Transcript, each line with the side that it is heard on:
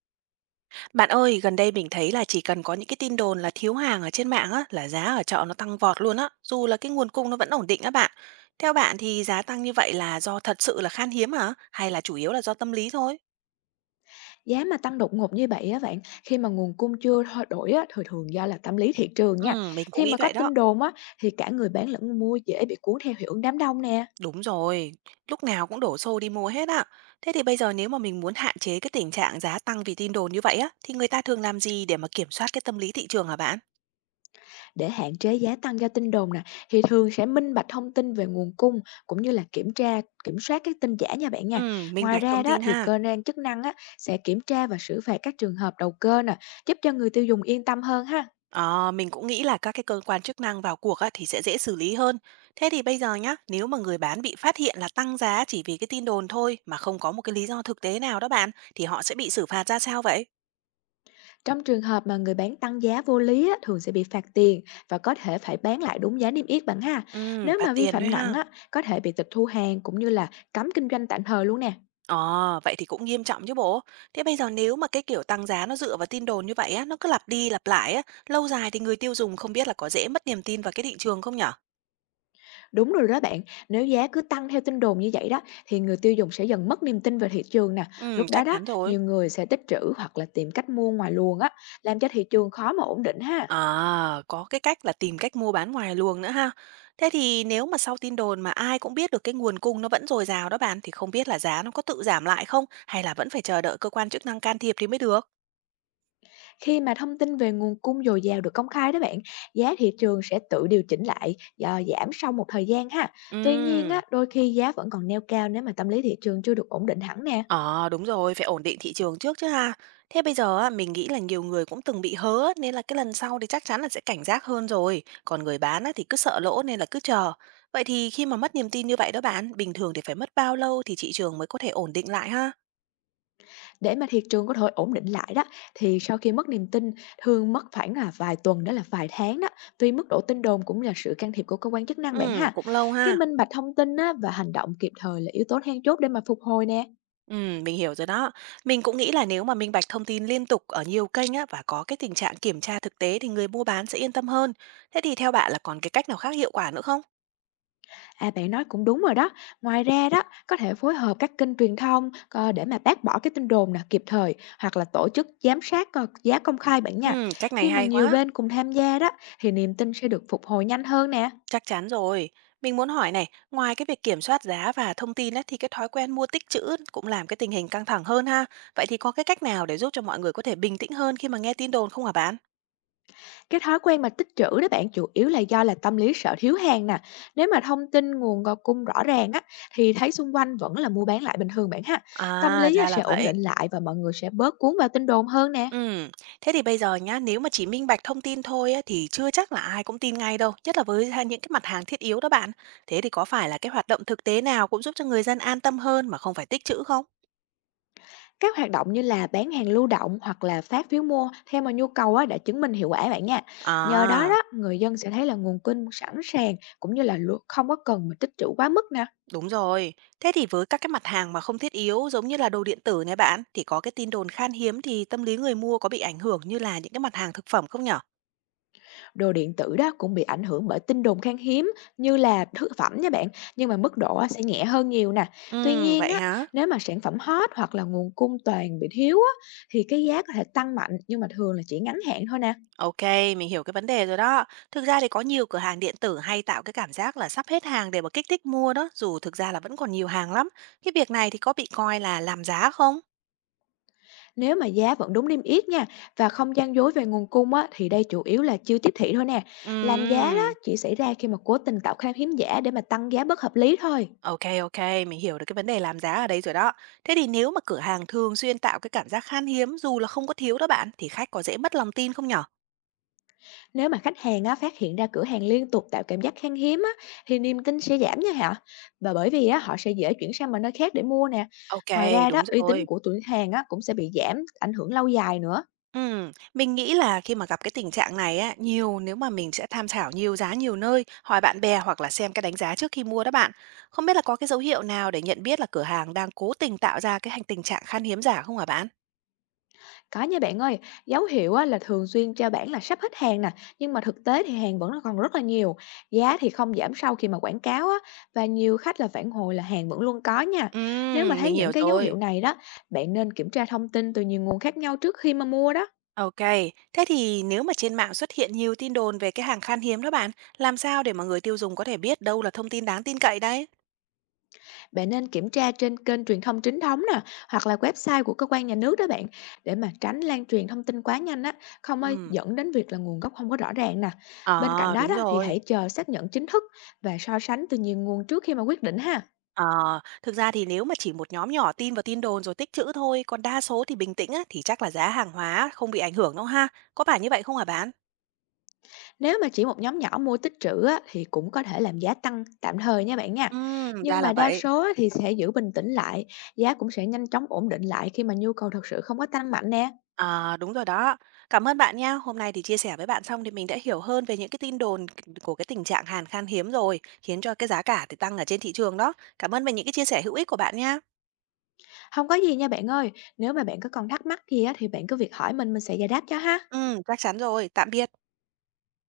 right: Bạn ơi, gần đây mình thấy là chỉ cần có những cái tin đồn là thiếu hàng ở trên mạng á, là giá ở chợ nó tăng vọt luôn á, dù là cái nguồn cung nó vẫn ổn định á bạn. Theo bạn thì giá tăng như vậy là do thật sự là khan hiếm hả? Hay là chủ yếu là do tâm lý thôi?
left: Giá mà tăng đột ngột như vậy á bạn, khi mà nguồn cung chưa thay đổi á, thường thường do là tâm lý thị trường nha.
right: Ừ, mình cũng
left: Khi
right: nghĩ
left: mà có
right: vậy đó.
left: tin đồn á, thì cả người bán lẫn người mua dễ bị cuốn theo hiệu ứng đám đông nè.
right: Đúng rồi, lúc nào cũng đổ xô đi mua hết á. Thế thì bây giờ nếu mà mình muốn hạn chế cái tình trạng giá tăng vì tin đồn như vậy á, thì người ta thường làm gì để mà kiểm soát cái tâm lý thị trường hả bạn?
left: Để hạn chế giá tăng do tin đồn nè, thì thường sẽ minh bạch thông tin về nguồn cung cũng như là kiểm tra, kiểm soát các tin giả nha bạn nha.
right: Ừ, minh
left: Ngoài
right: bạch
left: ra
right: thông
left: đó
right: tin
left: thì
right: ha.
left: cơ quan chức năng á, sẽ kiểm tra và xử phạt các trường hợp đầu cơ nè, giúp cho người tiêu dùng yên tâm hơn ha.
right: Ờ, mình cũng nghĩ là các cái cơ quan chức năng vào cuộc á, thì sẽ dễ xử lý hơn. Thế thì bây giờ nhá, nếu mà người bán bị phát hiện là tăng giá chỉ vì cái tin đồn thôi mà không có một cái lý do thực tế nào đó bạn, thì họ sẽ bị xử phạt ra sao vậy?
left: Trong trường hợp mà người bán tăng giá vô lý á, thường sẽ bị phạt tiền và có thể phải bán lại đúng giá niêm yết bạn ha.
right: Ừ,
left: Nếu
right: phạt
left: mà vi
right: tiền
left: phạm
right: thôi
left: nặng
right: ha.
left: á, có thể bị tịch thu hàng cũng như là cấm kinh doanh tạm thời luôn nè.
right: Ờ, vậy thì cũng nghiêm trọng chứ bộ. Thế bây giờ nếu mà cái kiểu tăng giá nó dựa vào tin đồn như vậy á, nó cứ lặp đi lặp lại á, lâu dài thì người tiêu dùng không biết là có dễ mất niềm tin vào cái thị trường không nhở?
left: Đúng rồi đó bạn, nếu giá cứ tăng theo tin đồn như vậy đó thì người tiêu dùng sẽ dần mất niềm tin về thị trường nè.
right: Ừ,
left: Lúc đó
right: chắc
left: đó,
right: chắn rồi.
left: nhiều người sẽ tích trữ hoặc là tìm cách mua ngoài luồng á, làm cho thị trường khó mà ổn định ha.
right: À, có cái cách là tìm cách mua bán ngoài luồng nữa ha. Thế thì nếu mà sau tin đồn mà ai cũng biết được cái nguồn cung nó vẫn dồi dào đó bạn thì không biết là giá nó có tự giảm lại không hay là vẫn phải chờ đợi cơ quan chức năng can thiệp thì mới được.
left: Khi mà thông tin về nguồn cung dồi dào được công khai đó bạn, giá thị trường sẽ tự điều chỉnh lại, giảm sau một thời gian ha. Tuy nhiên á,
right: Ừ.
left: đôi khi giá vẫn còn neo cao nếu mà tâm lý thị trường chưa được ổn định hẳn nè.
right: Ờ đúng rồi, phải ổn định thị trường trước chứ ha. Thế bây giờ á, mình nghĩ là nhiều người cũng từng bị hớ á, nên là cái lần sau thì chắc chắn là sẽ cảnh giác hơn rồi. Còn người bán á, thì cứ sợ lỗ nên là cứ chờ. Vậy thì khi mà mất niềm tin như vậy đó bạn, bình thường thì phải mất bao lâu thì thị trường mới có thể ổn định lại ha?
left: Để mà thị trường có thể ổn định lại đó, thì sau khi mất niềm tin, thường mất khoảng là vài tuần đó là vài tháng đó. Tuy mức độ tin đồn cũng là sự can thiệp của cơ quan chức năng bạn
right: Ừ,
left: ha.
right: cũng lâu
left: Cái
right: ha.
left: minh bạch thông tin á, và hành động kịp thời là yếu tố then chốt để mà phục hồi nè.
right: Mình hiểu rồi đó. Mình cũng nghĩ là nếu mà minh bạch thông tin liên tục ở nhiều kênh á, và có cái tình trạng kiểm tra thực tế thì người mua bán sẽ yên tâm hơn. Thế thì theo bạn là còn cái cách nào khác hiệu quả nữa không?
left: À, bạn nói cũng đúng rồi đó. Ngoài ra đó, có thể phối hợp các kênh truyền thông, để mà bác bỏ cái tin đồn là kịp thời hoặc là tổ chức giám sát, giá công khai bạn nha.
right: Cách này
left: Khi mà
right: hay
left: nhiều
right: quá,
left: bên cùng tham gia đó thì niềm tin sẽ được phục hồi nhanh hơn nè.
right: chắc chắn rồi. Mình muốn hỏi này, ngoài cái việc kiểm soát giá và thông tin á, thì cái thói quen mua tích trữ cũng làm cái tình hình căng thẳng hơn ha. Vậy thì có cái cách nào để giúp cho mọi người có thể bình tĩnh hơn khi mà nghe tin đồn không hả bạn?
left: Cái thói quen mà tích trữ đó bạn chủ yếu là do là tâm lý sợ thiếu hàng nè. Nếu mà thông tin nguồn cung rõ ràng á thì thấy xung quanh vẫn là mua bán lại bình thường bạn ha. Tâm
right: À,
left: lý á,
right: ra
left: sẽ
right: là
left: ổn
right: vậy.
left: định lại và mọi người sẽ bớt cuốn vào tin đồn hơn nè.
right: Ừm, thế thì bây giờ nhá, nếu mà chỉ minh bạch thông tin thôi á, thì chưa chắc là ai cũng tin ngay đâu, nhất là với ha những cái mặt hàng thiết yếu đó bạn. Thế thì có phải là cái hoạt động thực tế nào cũng giúp cho người dân an tâm hơn mà không phải tích trữ không?
left: Các hoạt động như là bán hàng lưu động hoặc là phát phiếu mua theo mà nhu cầu á, đã chứng minh hiệu quả bạn nha. Nhờ đó
right: À,
left: đó, người dân sẽ thấy là nguồn cung sẵn sàng cũng như là không có cần mà tích trữ quá mức nè.
right: đúng rồi. Thế thì với các cái mặt hàng mà không thiết yếu giống như là đồ điện tử này bạn, thì có cái tin đồn khan hiếm thì tâm lý người mua có bị ảnh hưởng như là những cái mặt hàng thực phẩm không nhở?
left: Đồ điện tử đó cũng bị ảnh hưởng bởi tin đồn khan hiếm như là thực phẩm nha bạn, nhưng mà mức độ á, sẽ nhẹ hơn nhiều nè. Tuy
right: Ừ,
left: nhiên
right: vậy
left: á,
right: hả?
left: nếu mà sản phẩm hot hoặc là nguồn cung toàn bị thiếu á, thì cái giá có thể tăng mạnh nhưng mà thường là chỉ ngắn hạn thôi nè.
right: Ok, mình hiểu cái vấn đề rồi đó. Thực ra thì có nhiều cửa hàng điện tử hay tạo cái cảm giác là sắp hết hàng để mà kích thích mua đó, dù thực ra là vẫn còn nhiều hàng lắm. Cái việc này thì có bị coi là làm giá không?
left: Nếu mà giá vẫn đúng niêm yết nha và không gian dối về nguồn cung á, thì đây chủ yếu là chưa tiếp thị thôi nè. Làm giá đó
right: Ừm,
left: chỉ xảy ra khi mà cố tình tạo khan hiếm giả để mà tăng giá bất hợp lý thôi.
right: ok ok, mình hiểu được cái vấn đề làm giá ở đây rồi đó. Thế thì nếu mà cửa hàng thường xuyên tạo cái cảm giác khan hiếm dù là không có thiếu đó bạn, thì khách có dễ mất lòng tin không nhở?
left: Nếu mà khách hàng á, phát hiện ra cửa hàng liên tục tạo cảm giác khan hiếm á, thì niềm tin sẽ giảm nha hả? Và bởi vì á, họ sẽ dễ chuyển sang một nơi khác để mua nè.
right: Ok,
left: Ngoài ra đó,
right: đúng
left: uy tín
right: rồi.
left: của cửa hàng á, cũng sẽ bị giảm, ảnh hưởng lâu dài nữa.
right: Mình nghĩ là khi mà gặp cái tình trạng này á, nhiều nếu mà mình sẽ tham khảo nhiều giá nhiều nơi, hỏi bạn bè hoặc là xem cái đánh giá trước khi mua đó bạn. Không biết là có cái dấu hiệu nào để nhận biết là cửa hàng đang cố tình tạo ra cái tình trạng khan hiếm giả không hả bạn?
left: Có nha bạn ơi, dấu hiệu á, là thường xuyên treo bảng là sắp hết hàng nè, nhưng mà thực tế thì hàng vẫn còn rất là nhiều. Giá thì không giảm sau khi mà quảng cáo á, và nhiều khách là phản hồi là hàng vẫn luôn có nha. Nếu mà thấy
right: Mình
left: những
right: hiểu
left: cái dấu hiệu
right: rồi.
left: này đó, bạn nên kiểm tra thông tin từ nhiều nguồn khác nhau trước khi mà mua đó.
right: Ok, thế thì nếu mà trên mạng xuất hiện nhiều tin đồn về cái hàng khan hiếm đó bạn, làm sao để mà người tiêu dùng có thể biết đâu là thông tin đáng tin cậy đấy?
left: Bạn nên kiểm tra trên kênh truyền thông chính thống nè, hoặc là website của cơ quan nhà nước đó bạn, để mà tránh lan truyền thông tin quá nhanh á, không ơi
right: Ừm,
left: dẫn đến việc là nguồn gốc không có rõ ràng nè. Bên cạnh
right: à,
left: đó
right: đúng
left: đó thì
right: rồi.
left: hãy chờ xác nhận chính thức và so sánh từ nhiều nguồn trước khi mà quyết định ha.
right: Ờ, thực ra thì nếu mà chỉ một nhóm nhỏ tin vào tin đồn rồi tích trữ thôi, còn đa số thì bình tĩnh á, thì chắc là giá hàng hóa không bị ảnh hưởng đâu ha. Có phải như vậy không hả bạn?
left: Nếu mà chỉ một nhóm nhỏ mua tích trữ á, thì cũng có thể làm giá tăng tạm thời nha bạn nha. Nhưng
right: Ra là
left: mà đa
right: vậy.
left: số á, thì sẽ giữ bình tĩnh lại, giá cũng sẽ nhanh chóng ổn định lại khi mà nhu cầu thật sự không có tăng mạnh nè.
right: À, đúng rồi đó. Cảm ơn bạn nha. Hôm nay thì chia sẻ với bạn xong thì mình đã hiểu hơn về những cái tin đồn của cái tình trạng hàng khan hiếm rồi, khiến cho cái giá cả thì tăng ở trên thị trường đó. Cảm ơn về những cái chia sẻ hữu ích của bạn nha.
left: Không có gì nha bạn ơi, nếu mà bạn có còn thắc mắc gì á thì bạn cứ việc hỏi mình sẽ giải đáp cho ha.
right: Ừ, chắc chắn rồi. Tạm biệt.